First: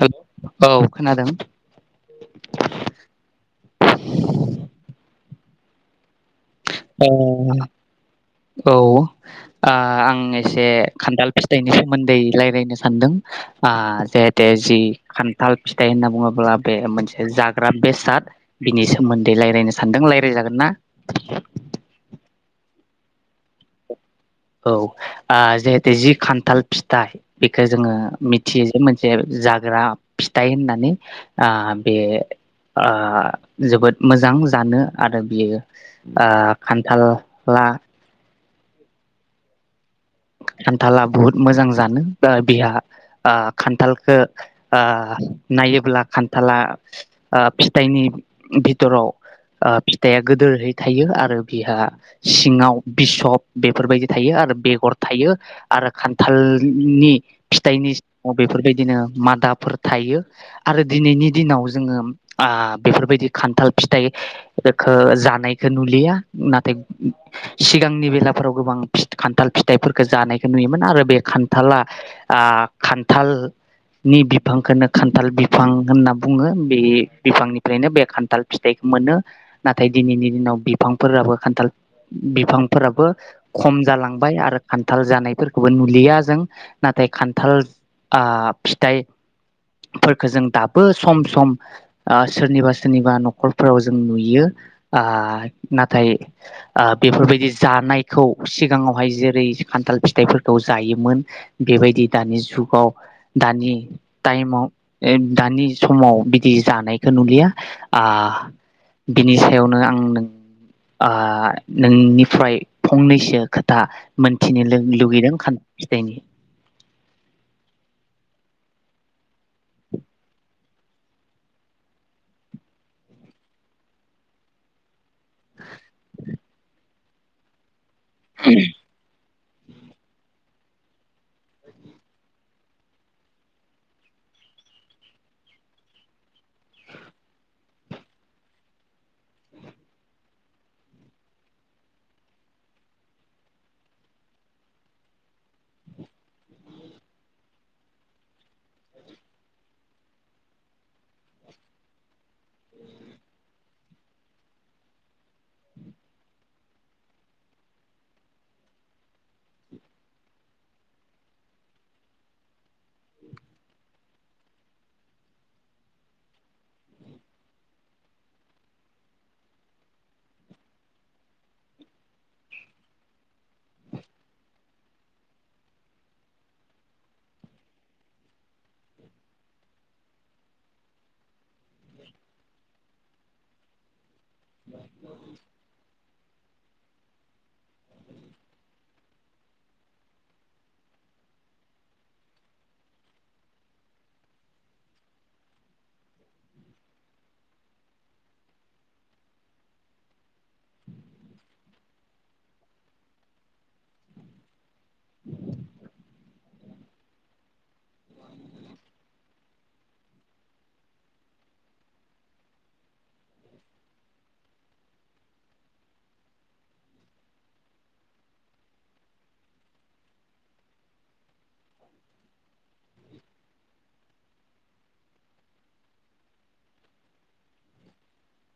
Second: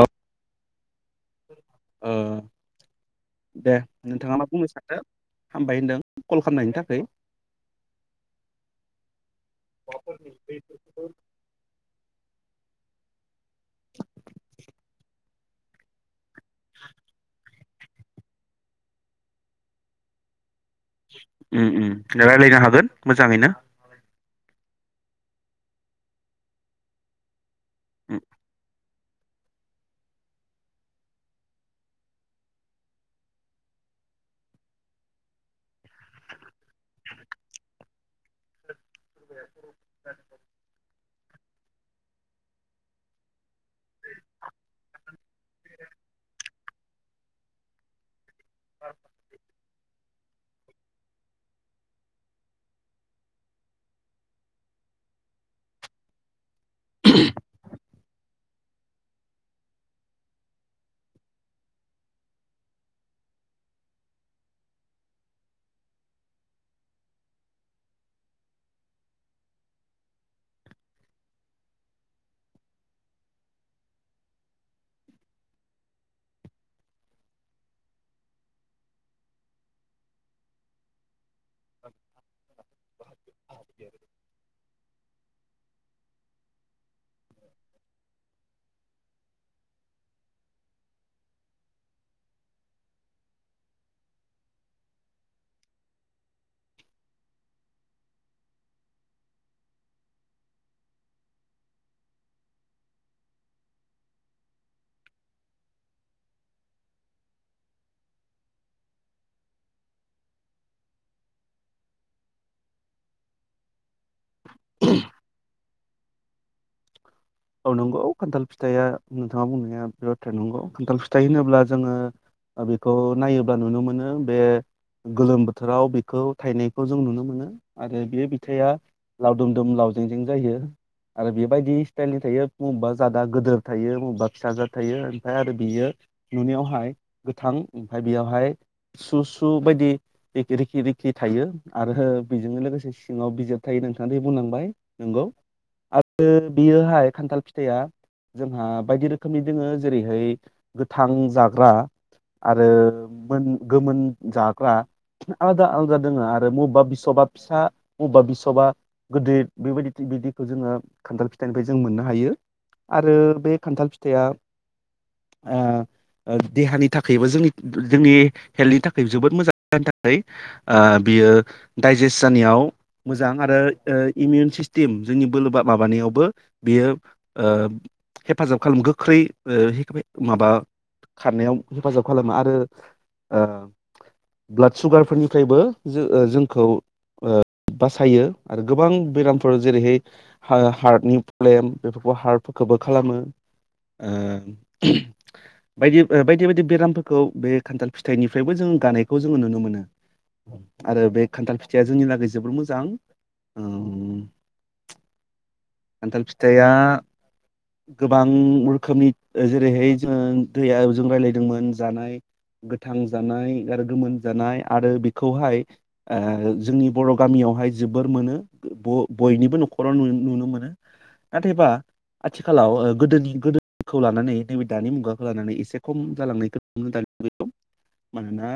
हेल औ खोनादों दे नोंथाङा मा बुंनो सानदों हामबाय होनदों कल खालामनायनि थाखाय औ औ आ आं एसे खान्थाल फिथाइनि सोमोन्दै रायज्लायनो सानदों आ जेहेते जि खान्थाल फिथाइ होनना बुङो ब्ला बे मोनसे जा ग्रा बेसाद बिनि सोमोन्दै रायलायनो सानदों रायलायजागोन ना [inaudible] ओम ओम रायज्लायनो हागोन मोजाङैनो औ ओ जेहेतु जि खान्थाल फिथाइ बेखौ जोङो मिथियो मोनसे जाग्रा फिथाइ होननानै ओ बे ओ जोबोद मोजां जानो आरो बियो ओ खान्थाला खान्थाला बुहुत मोजां जानो बिहा ओ खान्थालखौ ओ नायोब्ला खान्थाला ओ फिथाइनि भितराव ओ फिथाइया गोदोरहै थायो आरो बिहा सिङाव बिसब बेफोरबायदि थायो आरो बेगर थायो आरो खान्थाल नि फिथाइनि सिङाव बेफोरबायदिनो मा दाफोर थायो आरो दिनैनि दिनाव जोङो ओ बेफोरबायदि खान्थाल बेखौ फिथाइखौ जानायखौ नुलिया नाथाय सिगांनि बेलाफोराव गोबां खान्थाल फि फिथाइफोरखौ जानायखौ नुयोमोन आरो बे खान्थाला ओ खान्थालनि बिफांखौनो खान्थाल बिफां होनना बुङो बे बिफांनिफ्रायनो बे खान्थाल फिथाइखौ मोनो नाथाय दिनैनि दिनाव बिफांफोराबो खान्थाल बिफांफोराबो खम जालांबाय आरो खान्थाल जानायफोरखौबो नुलिया जों नाथाय खान्थाल आ फिथाइफोरखौ जों दाबो सम सम सोरनिबा सोरनिबा न'खरफोराव जों नुयो आ नाथाय बेफोरबायदि जानायखौ सिगाङावहाय जेरै खान्थाल फिथाइफोरखौ जायोमोन बेबायदि दानि जुगाव दानि टाइमाव दानि समाव बिदि जानायखौ नुलिया आ बिनि सायावनो आं नों ओ नोंनिफ्राय फंनैसो खोथा मोनथिनो लु-लुगैदों फिथाइनि औ नंगौ खान्थाल फिथाया नोंथाङा बुंनाया बि बाथ्राया नंगौ खान्थाल फिथाइ होनोब्ला जोङो ओ बेखौ नायोब्ला नुनो मोनो बे गोलोम बोथोराव बेखौ थायनायखौ जों नुनो मोनो आरो बे बिथाया लावदुमदुम लावजेंजें जायो आरो बेबायदि स्टाइल नि थायो बबेबा जादा गोदोर थायो बबेबा फिसाजाद थायो ओमफ्राय आरो बियो नुनायावहाय गोथां ओमफ्राय बेयावहाय सु सु बायदि रिखि रिखि रिखि थायो आरो बेजोंनो लोगोसे सिङाव बिजिर थायो नोंथाङा दि बुंलांबाय नोंगौ आरो बेयोहाय खान्थाल फिथाइया जोंहा बायदि रोखोमनि दोङो जेरैहाय गोथां जाग्रा आरो मोन गोमोन जाग्रा आलादा आलादा दोङो आरो बबेबा बिसबा फिसा बबेबा बिसबा गोदिर बेबायदि बिदिखौ जोङो खान्थाल फि फिथाइनिफ्राय जों मोननो हायो आरो बे खान्थाल फिथाइया ओ देहानि थाखायबो जोंनि जोंनि हेल्थनि थाखायबो जोबोद मोजां जायनि थाखाय ओ बियो दाइजेस्ट जानायाव मोजां आरो ओ इमिउन सिस्टेम जोंनि बोलोबा माबानायावबो बेयो ओ हेब हेफाजाब खालामो गोख्रै ओ हे माबा खारनायाव हेफाजाब खालामो आरो ओ ब्लाड सुगारफोरनिफ्रायबो जो ओ जोंखौ ओ। बासायो आरो गोबां बेराम जेरैहाय हारटनि प्लेम बेफोरखौ हार्टफोरखौबो खालामो बायदि बायदि बायदि बेरामफोरखौ बे खान्थाल फिथाइनिफ्रायबो जों गानायखौ जोङो नुनो मोनो आरो बे खान्थाल फिथाइया जोंनि थाखै जोबोर मोजां। खान्थाल फिथाइया गोबां रोखोमनि जेरैहाय जोङो दैया जों रायज्लायदोंमोन जानाय गोथां जानाय आरो गोमोन जानाय आरो बेखौहाय ओ जोंनि बर' गामियावहाय जोबोर मोनो बयनिबो न'खराव नुनो मोनो। नाथायबा आथिखालाव गोदोनि गोदो खौ लानानै नैबे दानि मुगाखौ लानानै एसे खम जालांनायखौ नुनो मोनोना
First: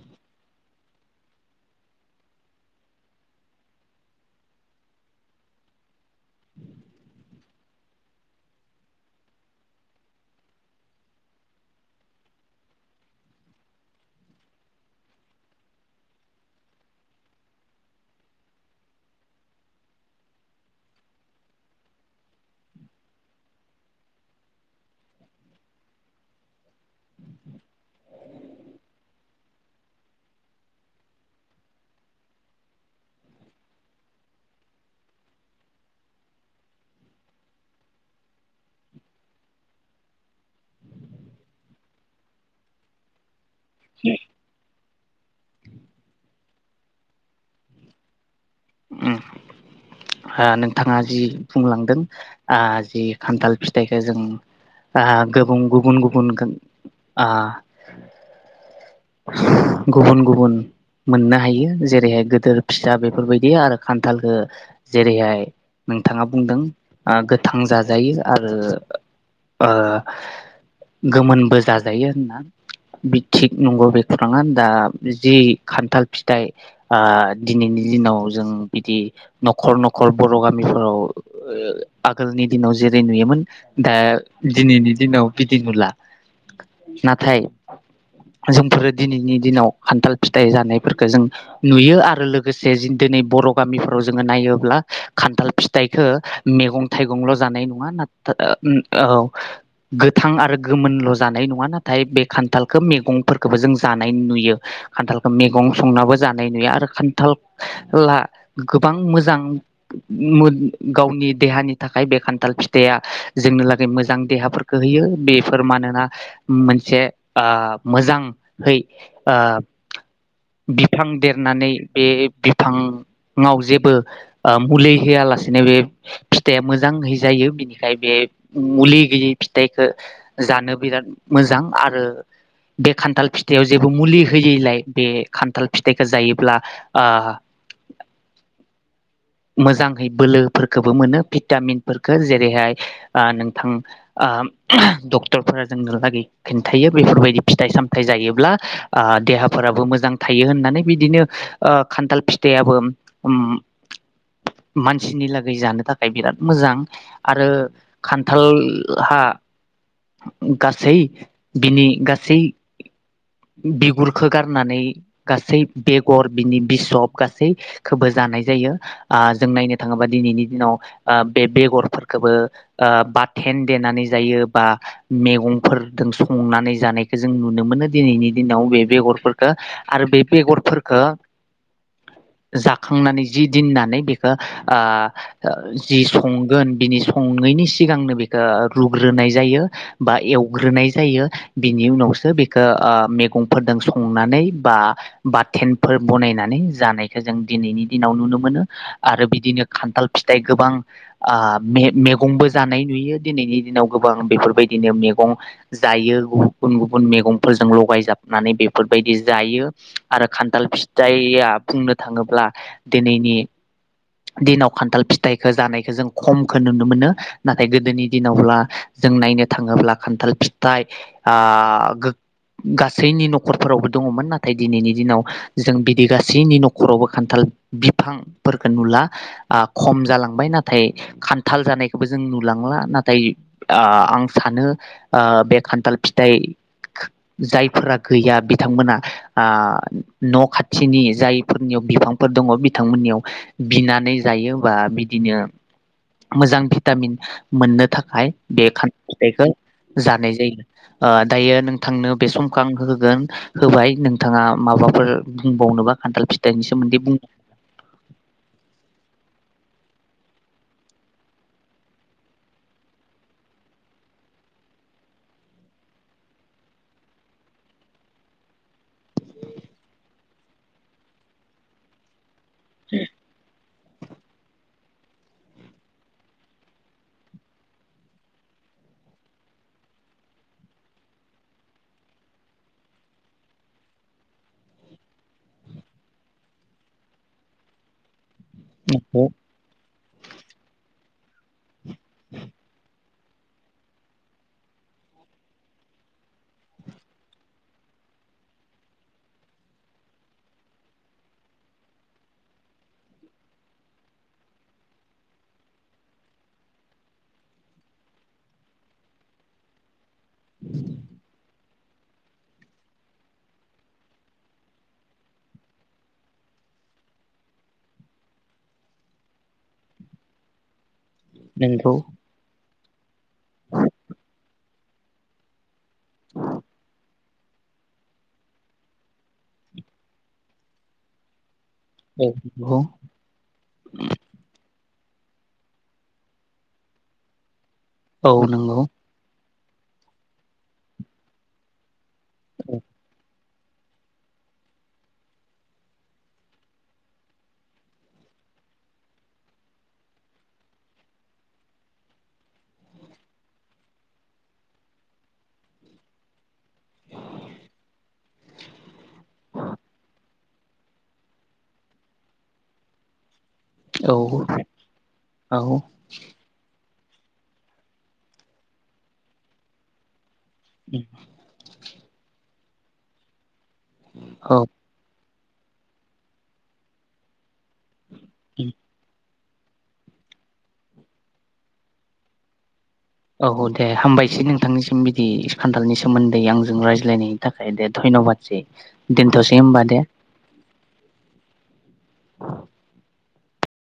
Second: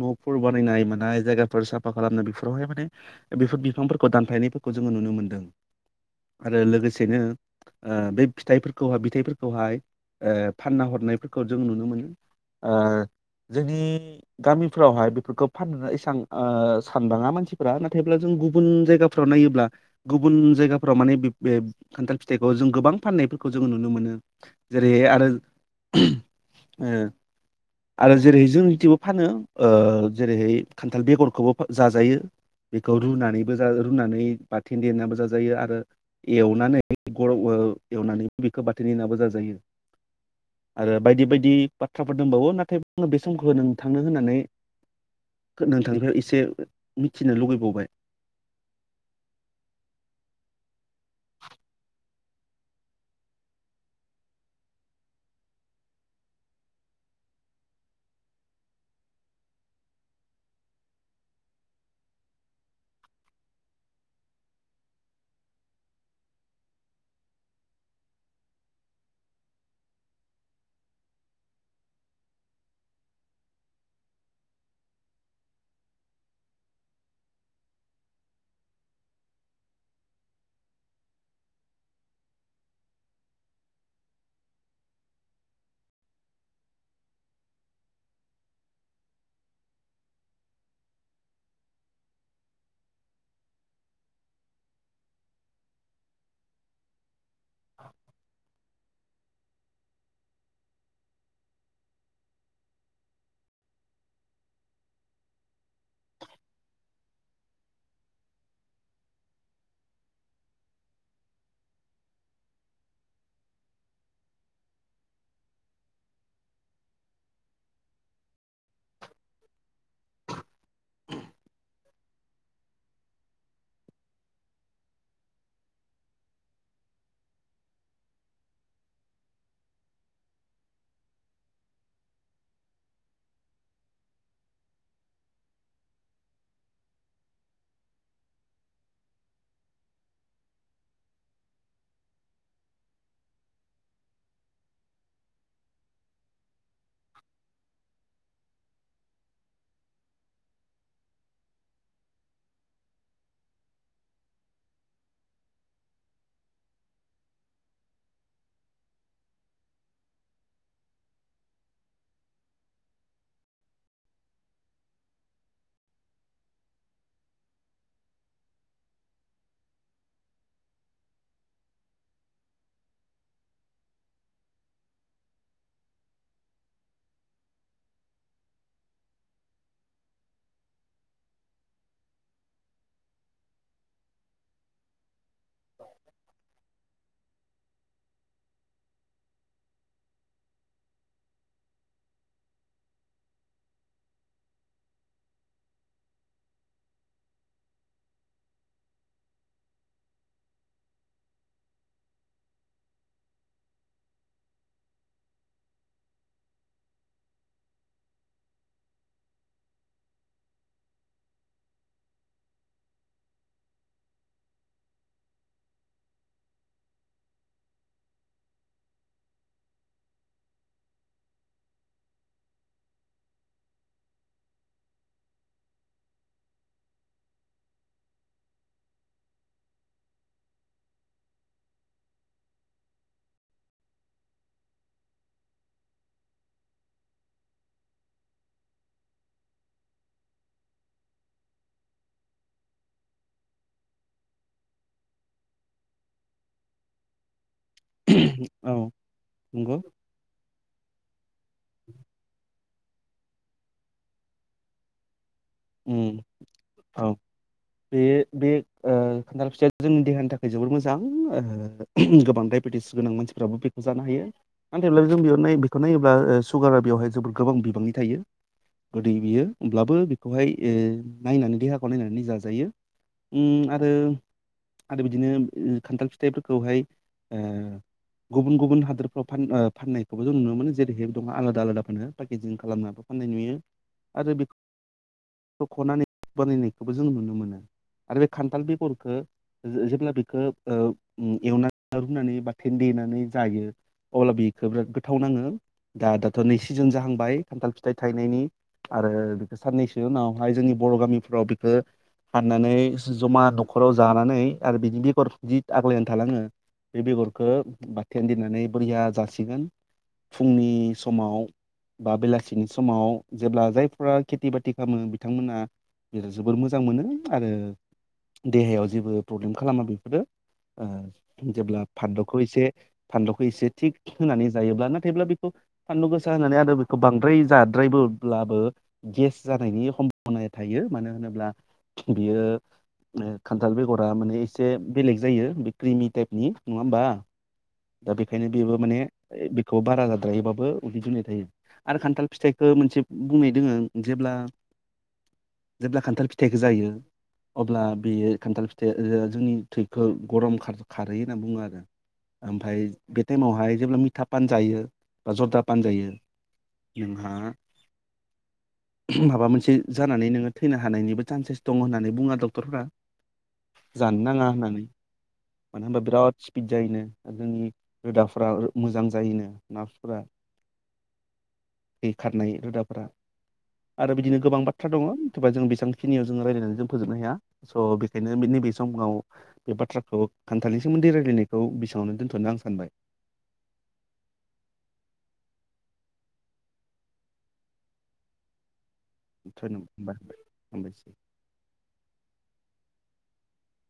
न'फोर बानायनाय मानाय जायगाफोर साफा खालामनाय बेफोरावहाय माने बेफोर बिफांफोरखौ दानफायनायफोरखौ जोङो नुनो मोनदों। आरो लोगोसेनो बे फिथाइफोरखौहाय फिथाइफोरखौहाय फानना हरनायफोरखौ जों नुनो मोनो जोंनि गामिफ्रावहाय बेफोरखौ फाननो एसबां सानबांआ मानसिफोरा नाथायब्ला जों गुबुन जायगाफ्राव नायोब्ला गुबुन जायगाफ्राव माने बिब बे खान्थाल फिथाइखौ जों गोबां फाननायफोरखौ जोङो नुनो मोनो जेरैहाय आरो आरो जेरैहाय जोंनिथिबो फानो ओ जेरैहाय खान्थाल बेगरखौबो जाजायो बेखौ रुनानैबो रुनानै बाथे देनानैबो जाजायो आरो। एवनानै गर' एवनानै बेखौ बाथोननि देनानैबो जाजायो आरो बायदि बायदि बाथ्राफोर दंबावो नाथाय। समखौ नोंथांनो होननानै नोंथांखौ एसे मिथिनो लुबैबावबाय। न [inaudible] नोंथाङा जि बुंलांदों। आ जि खान्थाल फिथाइखौ जों आ गुबुन गुबुन आ। गुबुन गुबुन मोननो हायो जेरैहाय गिदोर फिसा बेफोरबायदि आरो खान्थालखौ जेरैहाय नोंथाङा बुंदों ओ गोथां जाजायो आरो ओ गोमोनबो जाजायो होनना बि थिग नंगौ बे खौराङा दा जि खान्थाल फिथाइ आ दिनैनि दिनाव जों बिदि न'खर न'खर बर' गामिफोराव आगोलनि दिनाव जेरै नुयोमोन दा दिनैनि दिनाव बिदि नुला नाथाय। जोंफोरो दिनैनि दिनाव खान्थाल फिथाइ जानायफोरफोरखौ जों नुयो आरो लोगोसे दिनै बर' गामिफोराव जोङो नायोब्ला खान्थाल फिथाइखो मैगं थाइगंल' जानाय नङा ना गोथां आरो गोमोनल' जानाय नङा नाथाय बे खान्थालखौ मैगं फोरखौबो जों जानाय नुयो खान्थालखौ मैगं संनाबो जानाय नुयो आरो खान्थाला गोबां मोजां गावनि देहानि थाखाय बे खान्थाल फिथाइया जोंनो लागै मोजां देहाफोरखौ होयो बेफोर मानोना मोनसे आ मोजांहै आ बिफां देरनानै बे बिफाङाव जेबो मुलि होआलासेनो बे फिथाइया मोजांहै जायो बिनिखाय बे मुलि गैयै फिथाइखो जानो बिराद मोजां आरो। बे खान्थाल फिथाइआव जेबो मुलि होयैलाय बे खान्थाल फिथाइखौ जायोब्ला आ मोजांहै बोलोफोरखौबो मोनो भिटामिनफोरखो जेरैहाय नोंथां आ डक्टरफोरा जोंनोलागै खिन्थायो बेफोरबायदि। फिथाइ सामथायाइ जायोब्ला देहाफोराबो मोजां थायो होननानै बिदिनो खान्थाल फिथाइयाबो मानसिनि लागै जानो थाखाय बिराद मोजां आरो खान्थालहा। गासै बिनि गासै। बिगुरखौ गारनानै गासै बेगर बिनि बिसब गासैखोबो जानाय जायो आ जों नायनो थाङोबा दिनैनि दिनाव आ बे बेगरफोरखौबो ओ बाथेन देनानै जायो बा मैगंफोरदों संनानै जानायखौ जों नुनो मोनो। दिनैनि दिनाव बे बेगरफोरखौ आरो बे बेगरफोरखौ जाखांनानै जि दोननानै बेखो। जि संगोन बिनि संयैनि। सिगांनो बेखौ रुग्रोनाय जायो बा एवग्रोनाय जायो बिनि उनावसो बे मैगंफोरजों संनानै बा बाथोनफोर बनायनानै जानायखौ जों दिनैनि दिनाव नुनो मोनो आरो बिदिनो खान्थाल फिथाइ गोबां मैगंबो जानाय नुयो दिनैनि दिनाव गोबां बेफोरबायदिनो मैगं जायो गुबुन गुबुन मैगं। फोरजों लगायजाबनानै बेफोर बायदि जायो आरो खान्थाल फिथाइया बुंनो थाङोब्ला दिनैनि दिनाव खान्थाल फिथाइखौ जानायखौ जों खमखौ नुनो मोनो नाथाय गोदोनि दिनावब्ला जों नायनो थाङोब्ला खान्थाल फिथाइ। गासैनि नखरफोरावबो दङमोन नाथाय दिनैनि दिनाव जों बिदि गासैनि न'खरावबो खान्थाल बिफांफोरखौ नुला खम जालांबाय नाथाय खान्थाल जानायखौबो जों नुलांला नाथाय आं सानो बे खान्थाल फिथाइ। जायफोरा गैया बिथांमोना न' खाथिनि जायफोरनियाव बिफांफोर दङ बिथांमोननियाव बिनानै जायो बा बिदिनो मोजां भिटामिन। मोननो थाखाय बे औ खान्थाल फिथाइखौ नंगौ जानाय जायो। दायो। नोंथांनो बे सम होगोन होबाय नोंथाङा माबाफोर बुंबावनोबा खान्थाल फिथाइनि सोमोन्दै औ बुं बे बे खान्थाल फिथाइ जोंनि देहानि थाखाय जोबोर मोजां गोबां डायबेटिस गोनां मानसिफ्राबो बेखौ जानो हायो नाथायब्ला जों बेयावनाय बेखौ नायोब्ला सुगारा बेवहाय जोबोर गोबां बिबांनि थायो गोदै बियो होनब्लाबो। बेखौहाय नायनानै देहाखौ नायनानै जाजायो। [inaudible] आरो आरो बिदिनो खान्थाल फिथाइफोरखौहाय गुबुन गुबुन हादोरफ्राव फाननायखौबो जों नुनो मोनो जेरैहाय दं आलादा आलादा फानो पेकेजिं खालामनााबा फाननाय नुयो आरो बे। [inaudible] खान्थाल नंगौ बेगरखो जे-जेब्ला बेखो ओ ओम एवना था रुनानै बाथान देनानै जायो अब्ला बेखौ बिराद गोथाव नाङो दा-दाथ' नै सिजोन जाहांबाय खान्थाल फिथाइ थायनायनि आरो। साननैसो उनावहाय जोंनि बर' गामिफ्राव बेखौ, हाननानै जमा न'खराव जानानै आरो बिनि बेगर जि आग्लायना थालाङो बे बेगरखौ बााथेन दोननानै बोरिया जासिगोन। फुंनि समाव बा बेलासिनि समाव जेब्ला जायफोरा खेथि बाथि खालामो बिथांमोना जोबोर मोजां मोनो आरो देहायाव जेबो प्रब्लेम खालामा बेफोरो ओ जेब्ला नंगौ फालुखौ एसे फानलौखौ एसे थिग होनानै जायोब्ला नाथायब्ला बेखौ फानलु गोसा होननानै आरो बेखौ बां द्राय जाद्रायबोब्लाबो गेस जानायनि हमभनाया थायो मानो होनोब्ला? औ बियो नंगौ ओ खान्थाल बेगरा मानि एसे बेलेग जायो बे क्रिमि टाइपनि, नङा होमबा? दा औ बेखायनो बेबो नंगौ माने बे खौ बारा जाद्रायोबाबो उदै दुनाय थायो। आरो खान्थाल फिथाइखो मोनसे बुंनाय दोङो जेब्ला जेब्ला खान्थाल फिथाइखो जायो अब्ला बेयो खान्थाल फिथाइ ओ जोंनि थैखौ गरम खार खारहोयो होनना बुङो आरो। ओमफ्राय बे टाइमावहाय जेब्ला मिथा फान जायो, बा जर्दा फान जायो, नोंहा माबा मोनसे जानानै नोङो थैनो हानायनिबो चान्सेस दङ होननानै बुङो डक्टरफोरा। औ जानो नाङा होननानै औ मानो होनबा बिराद स्पिड जायोनो। जोंनि रोदाफोरा मोजां जायोनो नार्पफोरा। ओम। थै खारनाय रोदाफोरा आरो बिदिनो गोबां बाथ्रा दङ थोबा जों बेसांखिनियाव जोङो रायलायनानै जों फोजोबनो हाया स' बेखायनो बे नैबे समाव बे बाथ्राखौ खान्थालनि सोमोन्दै रायल्लायनायखौ बि बावनो दोन्थ'नो आं सानबाय औ दे हामबायसै नोंथांनिसिम बिदि खान्थालनि सोमोन्दै आंजों रायज्लायनायनि थाखाय दे धन्य'बादसै दोनथ'सै होमबा दे धन्यबाद [unintelligible] हामबायसै